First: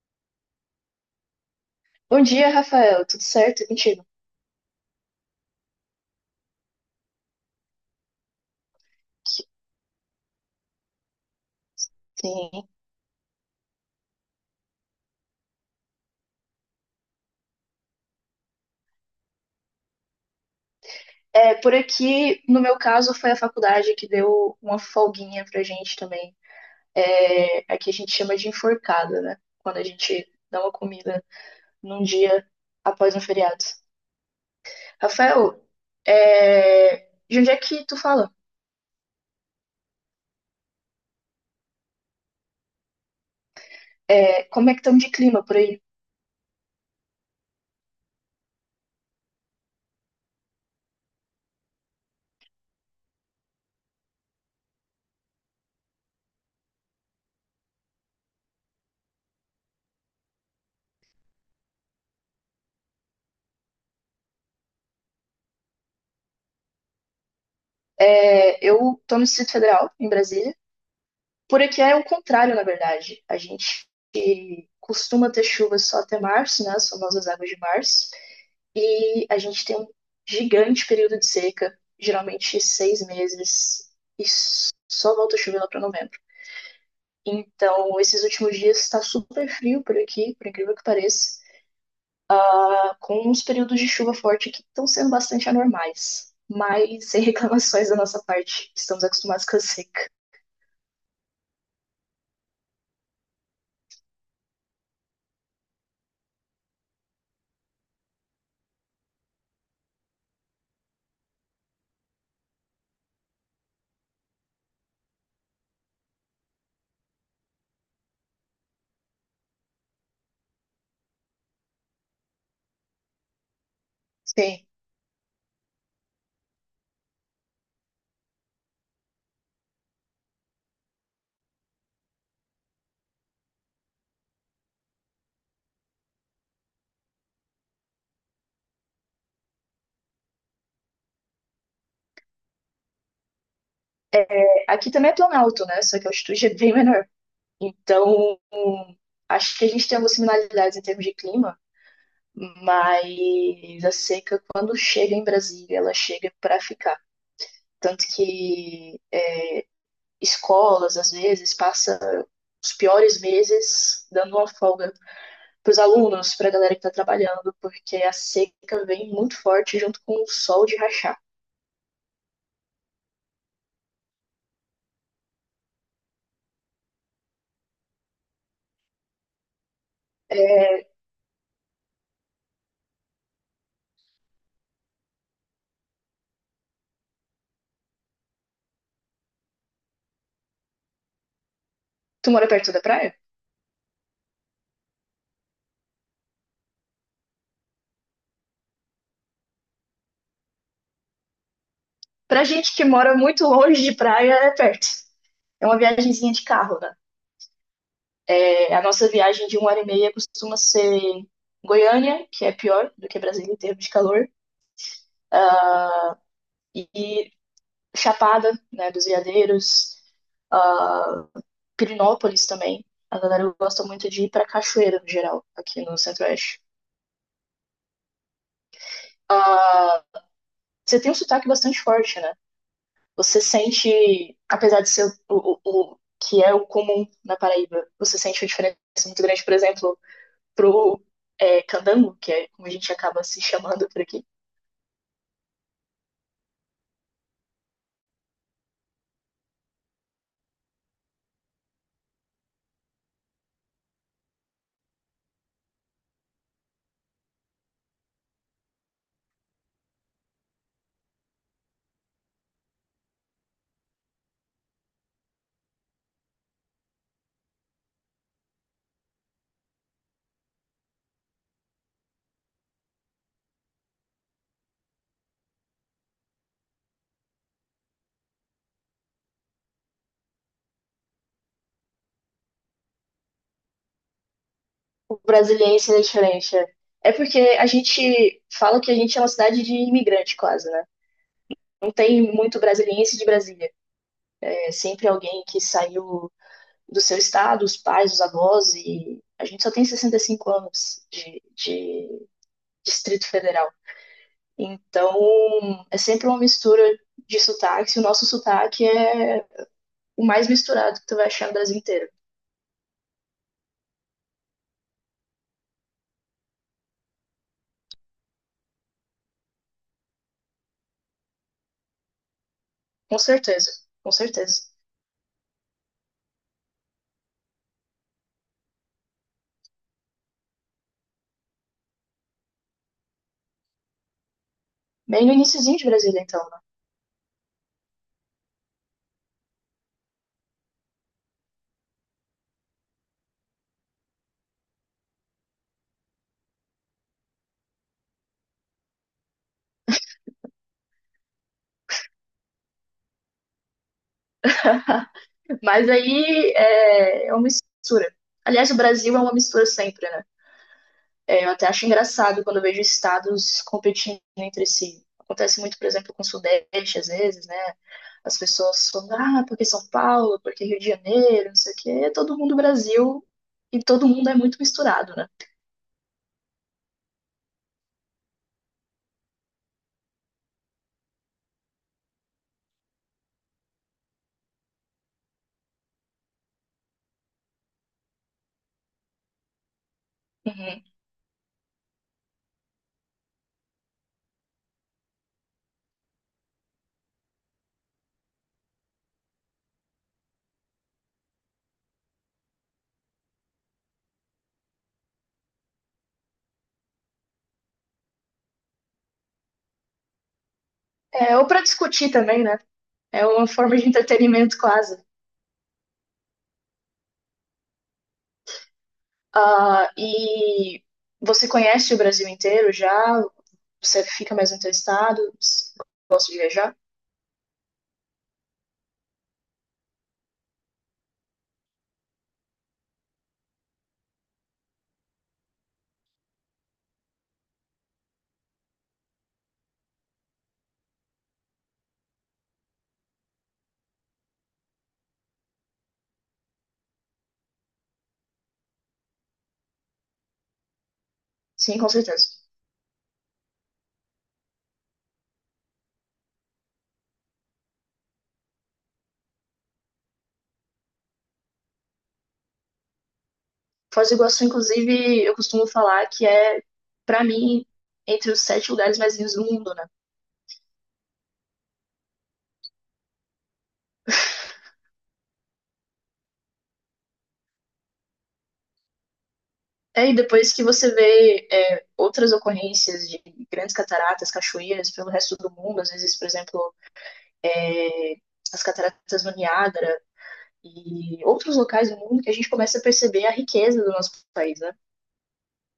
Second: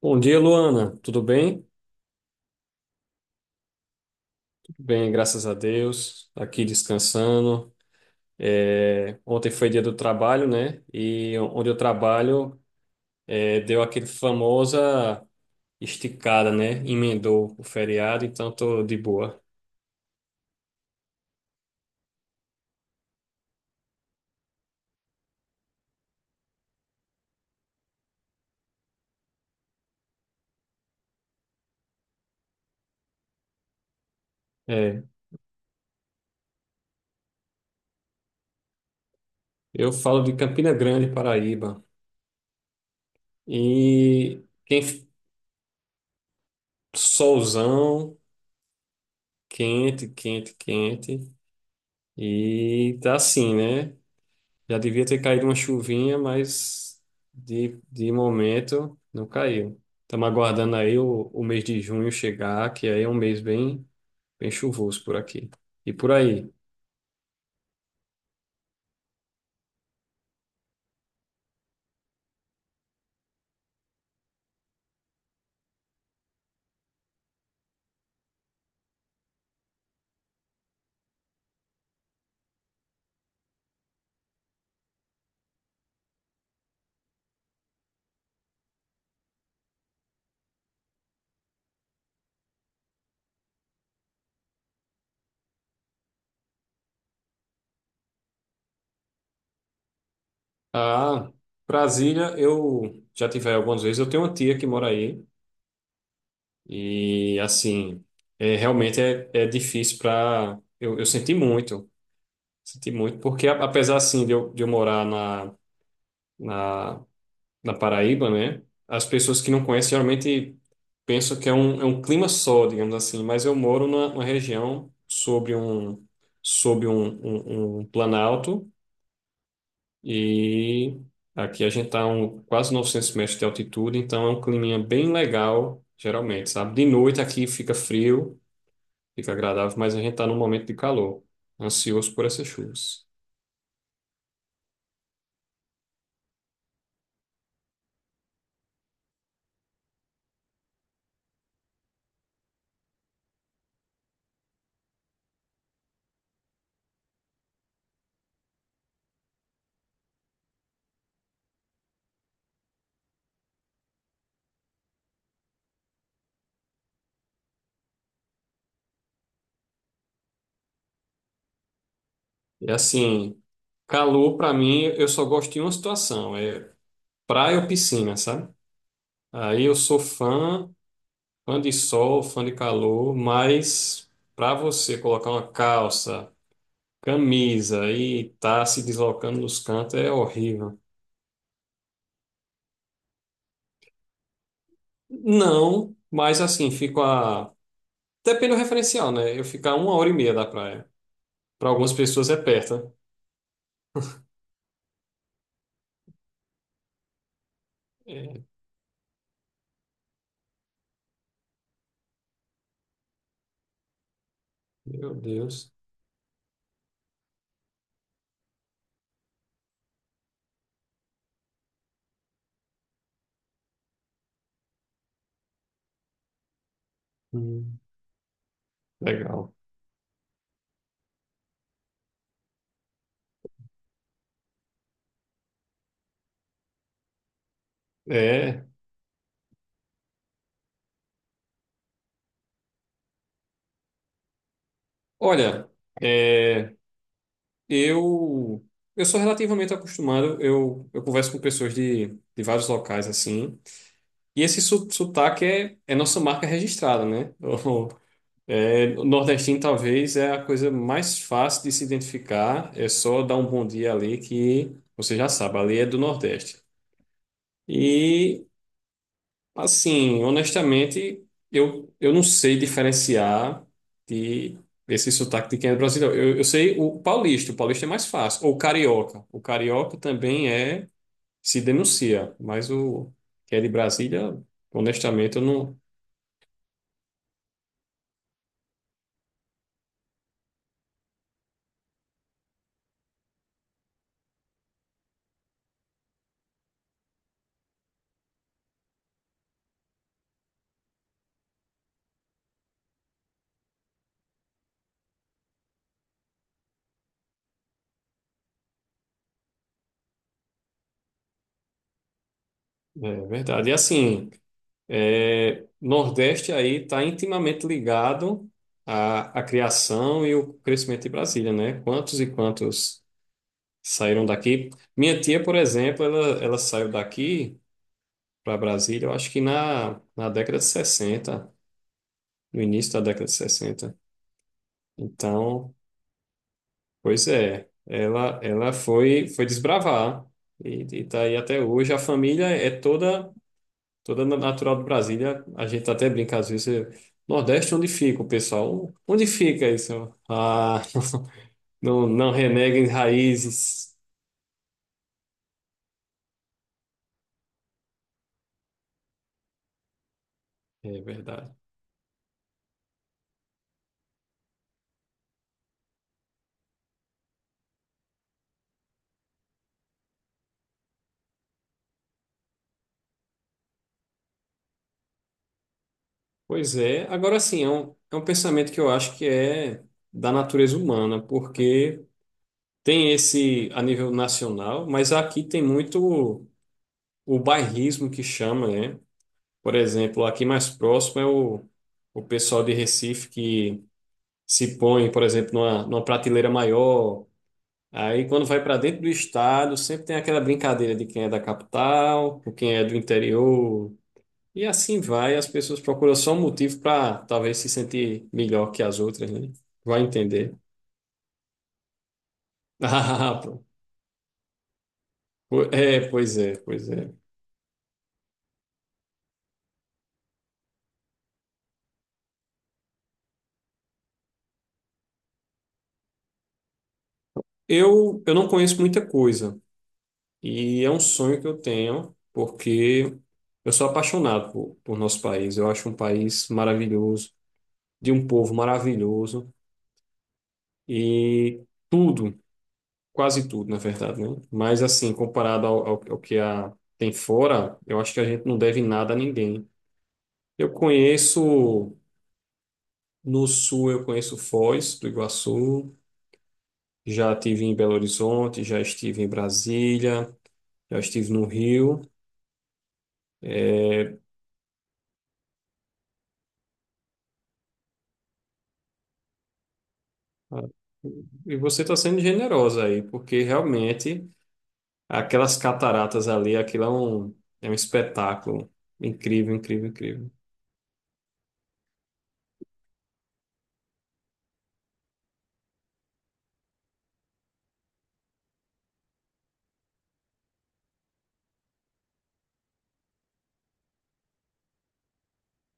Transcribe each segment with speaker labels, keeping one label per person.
Speaker 1: Bom dia, Luana. Tudo bem?
Speaker 2: Bom dia, Rafael. Tudo certo? E Mentira.
Speaker 1: Tudo bem, graças a Deus. Aqui descansando. Ontem foi dia do trabalho, né? E onde eu trabalho,
Speaker 2: Sim.
Speaker 1: deu aquele famosa esticada, né? Emendou o feriado, então tô de boa.
Speaker 2: É, por aqui, no meu caso, foi a faculdade que deu uma folguinha pra gente também. É, aqui a gente chama de enforcada, né? Quando a gente dá uma comida num dia após um feriado.
Speaker 1: É,
Speaker 2: Rafael, de onde é que tu fala?
Speaker 1: eu falo de Campina Grande, Paraíba. E
Speaker 2: É, como é que
Speaker 1: quem
Speaker 2: estamos de clima por aí?
Speaker 1: solzão, quente, quente, quente. E tá assim, né? Já devia ter caído uma chuvinha, mas de momento não caiu. Estamos aguardando aí o mês de junho chegar, que aí é um mês bem, bem chuvoso por aqui. E por aí.
Speaker 2: Eu tô no Distrito Federal, em Brasília. Por aqui é o contrário, na verdade. A gente costuma ter chuvas só até março, né? As famosas águas de março. E a gente tem um gigante período de seca, geralmente seis meses, e só volta a chover lá para novembro. Então, esses últimos dias está super frio por aqui, por incrível que pareça, tá com uns períodos de chuva forte que estão sendo bastante anormais, mas sem reclamações da nossa parte, estamos acostumados com a seca.
Speaker 1: Ah, Brasília, eu já tive aí algumas vezes. Eu tenho uma tia que mora aí. E assim, realmente é difícil para. Eu senti muito. Senti muito, porque apesar assim de eu morar na, na na Paraíba, né? As pessoas que não conhecem geralmente pensam que é um clima só, digamos assim, mas eu moro numa, numa
Speaker 2: Sim,
Speaker 1: região sobre um, um planalto e aqui a gente está um, quase 900 metros de altitude, então é um climinha bem legal, geralmente, sabe? De noite aqui fica frio, fica agradável, mas a gente está num momento de calor, ansioso por essas chuvas.
Speaker 2: aqui também é planalto, né? Só que a altitude é bem menor. Então, acho que a gente tem algumas similaridades em termos de clima, mas a seca, quando chega em Brasília, ela chega para ficar. Tanto que escolas, às vezes, passam os piores meses dando uma folga para os alunos, para a galera que está trabalhando, porque a seca vem muito forte junto com o sol de rachar.
Speaker 1: E assim, calor para mim, eu só gosto de uma situação, é praia ou piscina, sabe? Aí eu sou fã, fã de sol, fã de calor, mas para você colocar uma calça, camisa e tá se deslocando nos cantos é horrível.
Speaker 2: Tu mora perto da praia?
Speaker 1: Não, mas assim, fico a. Depende do referencial, né? Eu fico a uma hora e meia da praia. Para algumas pessoas é
Speaker 2: Pra gente
Speaker 1: perto.
Speaker 2: que
Speaker 1: Né?
Speaker 2: mora muito longe de praia, é perto. É uma viagemzinha de carro, né?
Speaker 1: É,
Speaker 2: É, a nossa viagem de uma hora e meia costuma ser Goiânia, que é pior do que Brasília em termos de calor,
Speaker 1: meu Deus.
Speaker 2: e Chapada, né, dos Veadeiros, uh, Pirinópolis também. A galera gosta muito de ir pra cachoeira, no geral, aqui no Centro-Oeste.
Speaker 1: Hum, legal.
Speaker 2: Uh, você tem um sotaque bastante forte, né? Você sente, apesar de ser o que é o comum na Paraíba, você sente uma
Speaker 1: É.
Speaker 2: diferença muito grande, por exemplo, pro candango, que é como a gente acaba se chamando por aqui.
Speaker 1: Olha, é, eu eu sou relativamente acostumado. Eu converso com pessoas de vários locais assim. E esse sotaque é nossa marca registrada, né? O, É, o nordestino talvez é a coisa mais fácil de se identificar. É só dar um bom dia ali que você já sabe, ali é do Nordeste. E, assim, honestamente, eu não sei diferenciar de esse sotaque de quem é brasileiro. Eu sei o paulista é mais fácil. Ou o carioca. O carioca também se denuncia, mas o que é de Brasília...
Speaker 2: O
Speaker 1: Honestamente, eu
Speaker 2: brasileiro
Speaker 1: não,
Speaker 2: é diferente. É. É porque a gente fala que a gente é uma cidade de imigrante, quase, né? Não tem muito brasiliense de Brasília. É sempre alguém que saiu do seu estado, os pais, os avós, e a gente só tem 65 anos de Distrito Federal. Então, é sempre uma mistura de sotaques, e o nosso sotaque é o mais misturado que tu vai achar no Brasil inteiro.
Speaker 1: é verdade. E assim, é, Nordeste aí está intimamente ligado à, à criação e o crescimento de Brasília, né? Quantos e quantos
Speaker 2: Com certeza, com
Speaker 1: saíram
Speaker 2: certeza.
Speaker 1: daqui? Minha tia, por exemplo, ela saiu daqui para Brasília, eu acho que na, na década de 60, no início da década de 60.
Speaker 2: Bem no
Speaker 1: Então,
Speaker 2: iníciozinho de Brasília, então.
Speaker 1: pois é, ela foi desbravar e está aí até hoje. A família é toda. Toda natural de Brasília, a gente tá até brinca às vezes. Nordeste, onde fica o pessoal? Onde fica isso? Ah, não, não reneguem raízes.
Speaker 2: Né? Mas aí é uma mistura. Aliás, o Brasil é uma mistura sempre, né?
Speaker 1: É
Speaker 2: É, eu
Speaker 1: verdade.
Speaker 2: até acho engraçado quando eu vejo estados competindo entre si. Acontece muito, por exemplo, com o Sudeste, às vezes, né? As pessoas falam: ah, porque São Paulo, porque Rio de Janeiro, não sei o quê. Todo mundo Brasil e todo mundo é muito misturado, né?
Speaker 1: Pois é. Agora sim, é um pensamento que eu acho que é da natureza humana, porque tem esse a nível nacional, mas aqui tem muito o bairrismo que chama, né? Por exemplo, aqui mais
Speaker 2: Uhum.
Speaker 1: próximo é o pessoal de Recife que se põe, por exemplo, numa, numa prateleira maior. Aí, quando vai para dentro do estado, sempre tem aquela brincadeira de quem é da capital, com quem é do interior, e assim vai. As pessoas procuram só um motivo para talvez se sentir melhor que as outras, né? Vai entender.
Speaker 2: É, ou para discutir também, né? É
Speaker 1: Ah,
Speaker 2: uma
Speaker 1: pô.
Speaker 2: forma de entretenimento quase.
Speaker 1: É, pois é, pois é.
Speaker 2: Ah, e você conhece o Brasil inteiro já? Você fica mais entrevistado? Gosta de viajar?
Speaker 1: Eu não conheço muita coisa, e é um sonho que eu tenho, porque eu sou apaixonado por nosso país. Eu acho um país maravilhoso, de um povo maravilhoso, e. Tudo, quase tudo, na verdade, né? Mas assim, comparado ao que a, tem fora, eu acho que a gente não deve nada a ninguém. Eu
Speaker 2: Sim, com
Speaker 1: conheço
Speaker 2: certeza.
Speaker 1: no sul, eu conheço Foz do Iguaçu, já estive em Belo Horizonte, já estive em Brasília, já estive no Rio.
Speaker 2: Foz do
Speaker 1: É,
Speaker 2: Iguaçu, inclusive, eu costumo falar que é, pra mim, entre os sete lugares mais lindos do mundo, né?
Speaker 1: e você está sendo generosa aí, porque realmente aquelas cataratas ali, aquilo é um espetáculo incrível, incrível,
Speaker 2: E
Speaker 1: incrível.
Speaker 2: depois que você vê outras ocorrências de grandes cataratas, cachoeiras pelo resto do mundo, às vezes, por exemplo, é, as cataratas do Niágara e outros locais do mundo, que a gente começa a perceber a riqueza do nosso país, né?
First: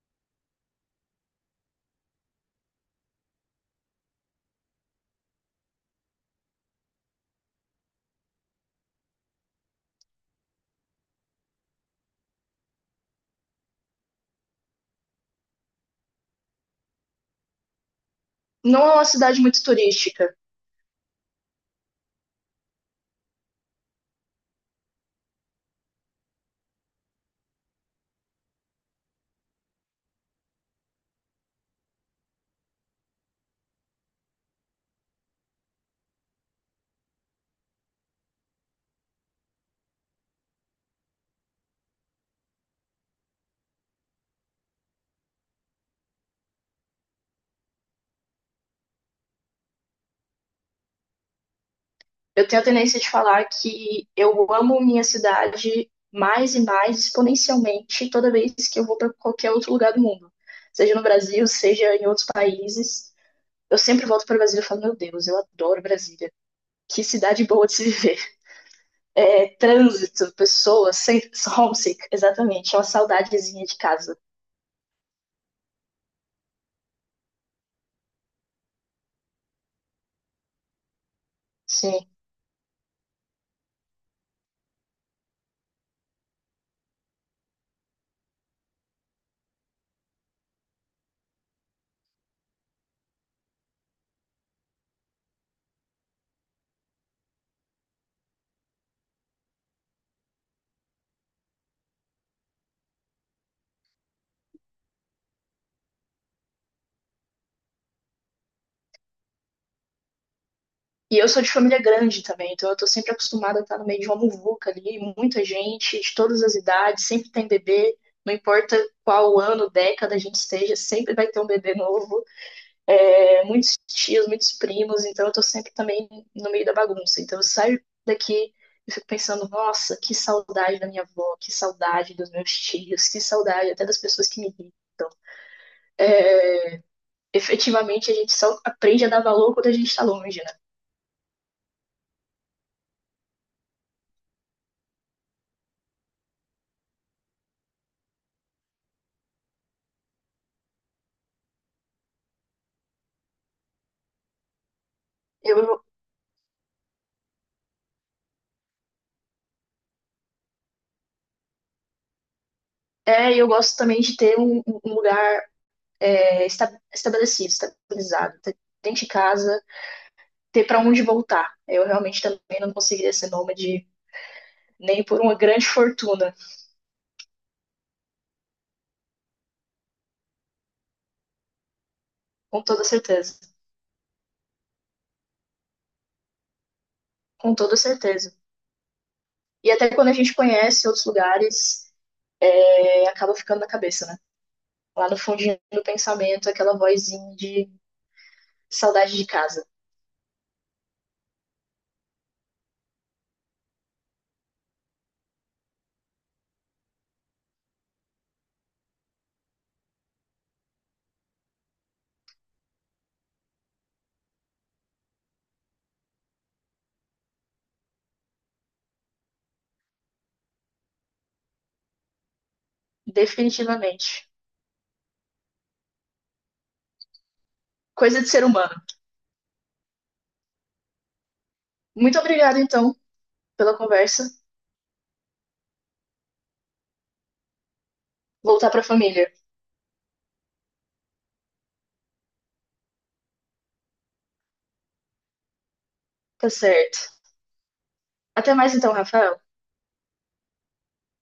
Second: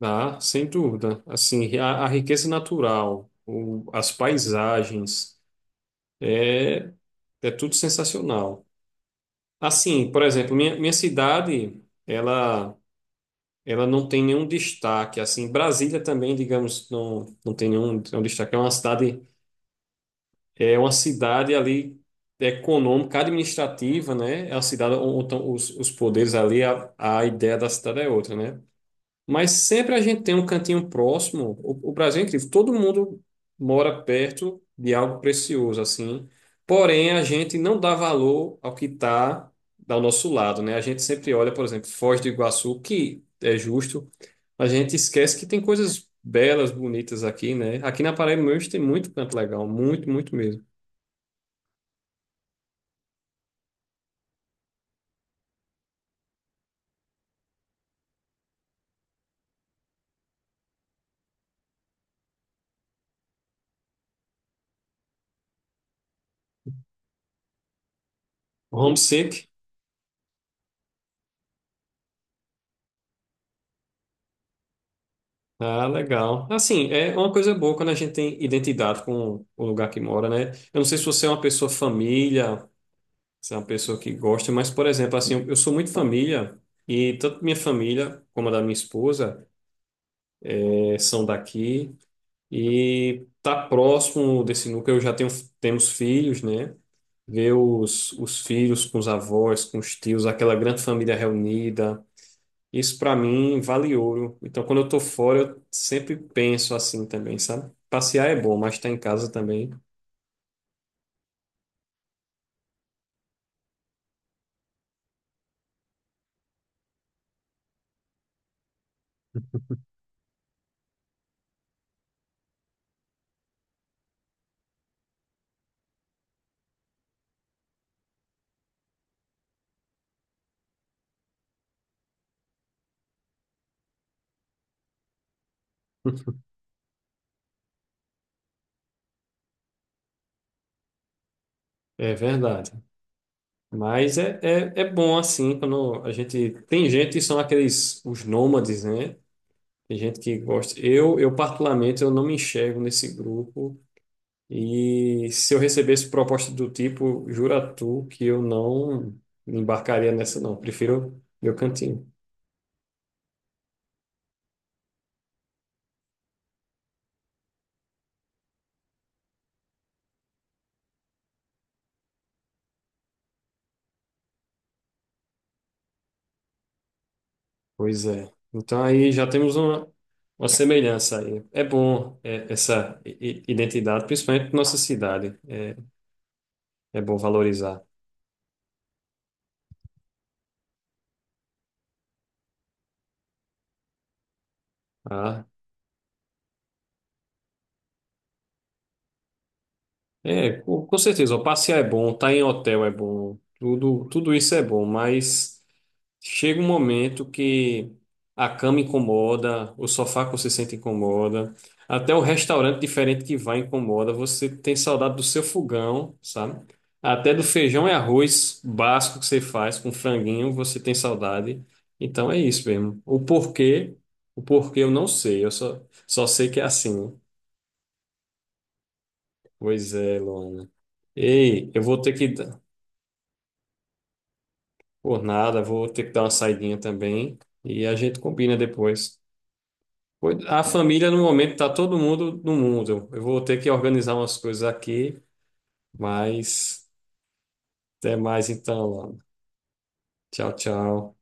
Speaker 1: Ah, sem dúvida. Assim, a riqueza natural, as paisagens, é, é tudo sensacional. Assim, por exemplo, minha cidade, ela não tem nenhum destaque. Assim, Brasília também, digamos, não, não tem nenhum, nenhum destaque.
Speaker 2: Não é uma cidade muito turística,
Speaker 1: É uma cidade ali econômica, administrativa, né? É uma cidade onde os poderes ali, a ideia da cidade é outra, né? Mas sempre a gente tem um cantinho próximo. O Brasil é incrível. Todo mundo mora perto de algo precioso, assim. Porém, a gente não dá valor ao que está ao nosso lado, né? A gente sempre olha, por exemplo, Foz do Iguaçu, que é justo. A gente esquece que tem coisas belas, bonitas aqui, né? Aqui na Paraíba mesmo tem muito canto legal. Muito, muito mesmo.
Speaker 2: eu tenho a tendência de falar que eu amo minha cidade mais e mais exponencialmente toda vez que eu vou para qualquer outro lugar do mundo, seja no Brasil, seja em outros países. Eu sempre volto para o Brasil e falo: Meu Deus, eu adoro Brasília. Que cidade boa de se viver. É,
Speaker 1: Homesick.
Speaker 2: trânsito, pessoas, sem- homesick, exatamente. É uma saudadezinha de casa.
Speaker 1: Ah, legal. Assim, é uma coisa boa quando a gente tem identidade com o lugar que mora, né? Eu não sei se você é uma pessoa
Speaker 2: Sim.
Speaker 1: família, você é uma pessoa que gosta, mas, por exemplo, assim, eu sou muito família, e tanto minha família como a da minha esposa são daqui, e tá próximo desse núcleo, temos filhos, né? Ver os filhos com os avós, com os tios, aquela grande família reunida, isso para mim vale ouro. Então, quando eu tô fora, eu sempre penso assim também, sabe? Passear é bom, mas estar em casa também.
Speaker 2: E eu sou de família grande também, então eu tô sempre acostumada a estar no meio de uma muvuca ali, muita gente, de todas as idades, sempre tem bebê, não importa qual ano, década a gente esteja, sempre vai ter um bebê novo, muitos tios, muitos primos, então eu tô sempre também no meio da bagunça. Então eu saio daqui e fico pensando: nossa, que saudade da minha avó, que saudade dos meus tios, que saudade até das pessoas que me irritam. Efetivamente a gente só aprende a dar valor quando a gente tá longe, né?
Speaker 1: É verdade. Mas é bom assim, quando a gente. Tem gente que são aqueles, os nômades, né? Tem gente que gosta. Eu particularmente, eu não me enxergo nesse grupo. E se
Speaker 2: Eu
Speaker 1: eu recebesse proposta do tipo, jura tu que eu não me embarcaria nessa, não. Prefiro meu cantinho.
Speaker 2: É, e eu gosto também de ter um lugar estabelecido, estabilizado, dentro de casa, ter para onde voltar. Eu realmente também não conseguiria ser nômade nem por uma grande fortuna,
Speaker 1: Pois é. Então aí já temos uma semelhança aí. É bom é,
Speaker 2: com toda
Speaker 1: essa
Speaker 2: certeza.
Speaker 1: identidade, principalmente na nossa cidade. É, é bom
Speaker 2: Com toda
Speaker 1: valorizar.
Speaker 2: certeza. E até quando a gente conhece outros lugares, acaba ficando na cabeça, né? Lá no
Speaker 1: Tá?
Speaker 2: fundinho do pensamento, aquela vozinha de saudade de casa.
Speaker 1: É, com certeza, ó, passear é bom, estar em hotel é bom, tudo, tudo isso é bom, mas chega um momento que a cama incomoda, o sofá que você sente incomoda, até o restaurante diferente que vai incomoda, você tem saudade do seu fogão, sabe? Até do feijão e arroz básico que você faz com franguinho, você tem saudade. Então é isso mesmo.
Speaker 2: Definitivamente.
Speaker 1: O porquê eu não sei, só sei que é assim. Né?
Speaker 2: Coisa de ser humano.
Speaker 1: Pois é, Luana. Ei, eu vou ter
Speaker 2: Muito
Speaker 1: que.
Speaker 2: obrigada, então, pela conversa.
Speaker 1: Por nada, vou ter que dar uma saidinha também. E a gente combina
Speaker 2: Voltar para a
Speaker 1: depois.
Speaker 2: família.
Speaker 1: A família, no momento, tá todo mundo no mundo. Eu vou ter que organizar umas coisas aqui,
Speaker 2: Tá
Speaker 1: mas
Speaker 2: certo.
Speaker 1: até mais
Speaker 2: Até mais,
Speaker 1: então,
Speaker 2: então,
Speaker 1: Luana.
Speaker 2: Rafael.
Speaker 1: Tchau, tchau.